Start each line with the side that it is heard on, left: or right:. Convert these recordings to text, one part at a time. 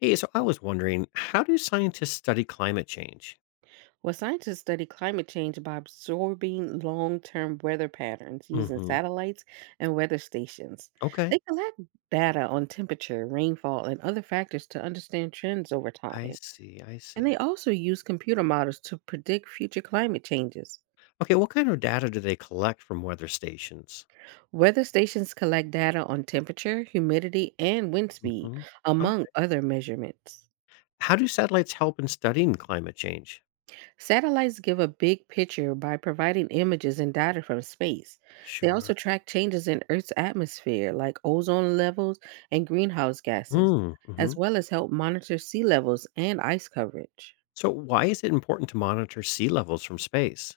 left: Hey, so I was wondering, how do scientists study climate change?
right: Well, scientists study climate change by absorbing long term weather patterns using
left: Hmm.
right: satellites and weather stations.
left: Okay.
right: They collect data on temperature, rainfall, and other factors to understand trends over
left: I
right: time.
left: see, I
right: And they
left: see.
right: also use computer models to predict future climate changes.
left: Okay, what kind of data do they collect from weather stations?
right: Weather stations collect data on temperature, humidity, and wind speed,
left: Hmm. Oh,
right: among other measurements.
left: how do satellites help in studying climate change?
right: Satellites give a big picture by providing images and data from space. They
left: Sure.
right: also track changes in Earth's atmosphere, like ozone levels and greenhouse gases,
left: Mm-hmm.
right: as well as help monitor sea levels and ice coverage.
left: So, why is it important to monitor sea levels from space?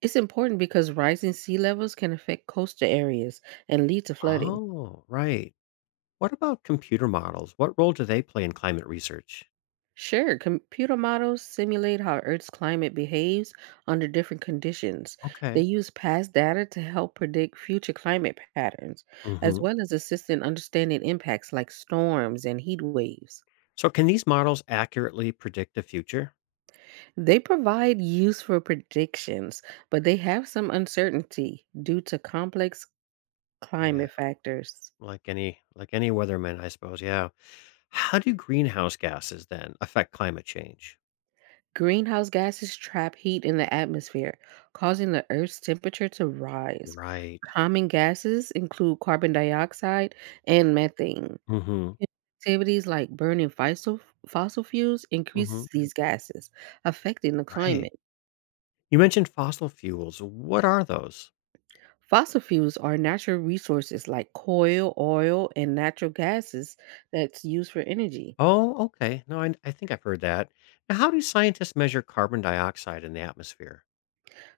right: It's important because rising sea levels can affect coastal areas and lead to flooding.
left: Oh, right. What about computer models? What role do they play in climate research?
right: Sure, computer models simulate how Earth's climate behaves under different conditions. They
left: Okay.
right: use past data to help predict future climate patterns, as
left: Hmm.
right: well as assist in understanding impacts like storms and heat waves.
left: So, can these models accurately predict the future?
right: They provide useful predictions, but they have some uncertainty due to complex
left: Yeah.
right: climate factors.
left: Like any weatherman, I suppose, yeah. How do greenhouse gases then affect climate change?
right: Greenhouse gases trap heat in the atmosphere, causing the Earth's temperature to rise.
left: Right.
right: Common gases include carbon dioxide and methane.
left: Mhm.
right: Activities like burning fossil fuels
left: Mhm.
right: increases these gases, affecting the
left: Right.
right: climate.
left: You mentioned fossil fuels. What are those?
right: Fossil fuels are natural resources like coal, oil, and natural gases that's used for energy.
left: Oh, okay. No, I think I've heard that. Now, how do scientists measure carbon dioxide in the atmosphere?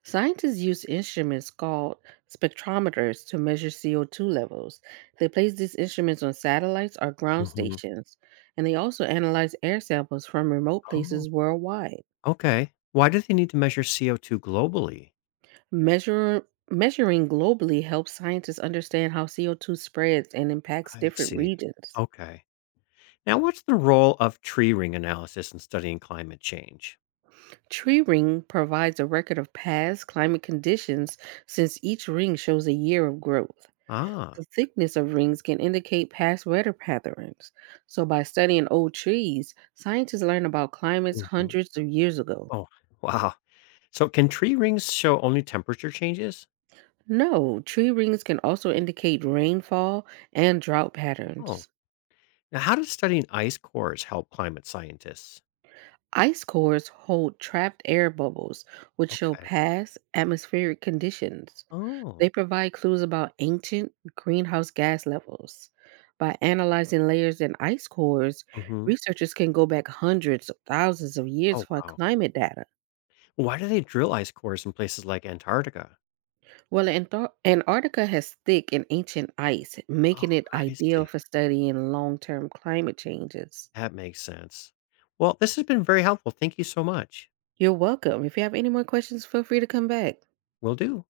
right: Scientists use instruments called spectrometers to measure CO2 levels. They place these instruments on satellites or ground
left: Hmm.
right: stations, and they also analyze air samples from remote
left: Oh,
right: places worldwide.
left: okay. Why do they need to measure CO2 globally?
right: Measure measuring globally helps scientists understand how CO2 spreads and impacts
left: I
right: different
left: see.
right: regions.
left: Okay. Now, what's the role of tree ring analysis in studying climate change?
right: Tree ring provides a record of past climate conditions since each ring shows a year of growth. The
left: Ah.
right: thickness of rings can indicate past weather patterns. So by studying old trees, scientists learn about climates hundreds of years ago.
left: Oh, wow. So can tree rings show only temperature changes?
right: No, tree rings can also indicate rainfall and drought
left: Oh.
right: patterns.
left: Now how does studying ice cores help climate scientists?
right: Ice cores hold trapped air bubbles, which show
left: Okay.
right: past atmospheric conditions.
left: Oh.
right: They provide clues about ancient greenhouse gas levels. By analyzing layers in ice cores,
left: Hmm.
right: researchers can go back hundreds of thousands of years
left: Oh,
right: for
left: wow.
right: climate data.
left: Why do they drill ice cores in places like Antarctica?
right: Well, Antarctica has thick and ancient ice,
left: Oh,
right: making it
left: I
right: ideal
left: see.
right: for studying long term climate changes.
left: That makes sense. Well, this has been very helpful. Thank you so much.
right: You're welcome. If you have any more questions, feel free to come back.
left: Will do.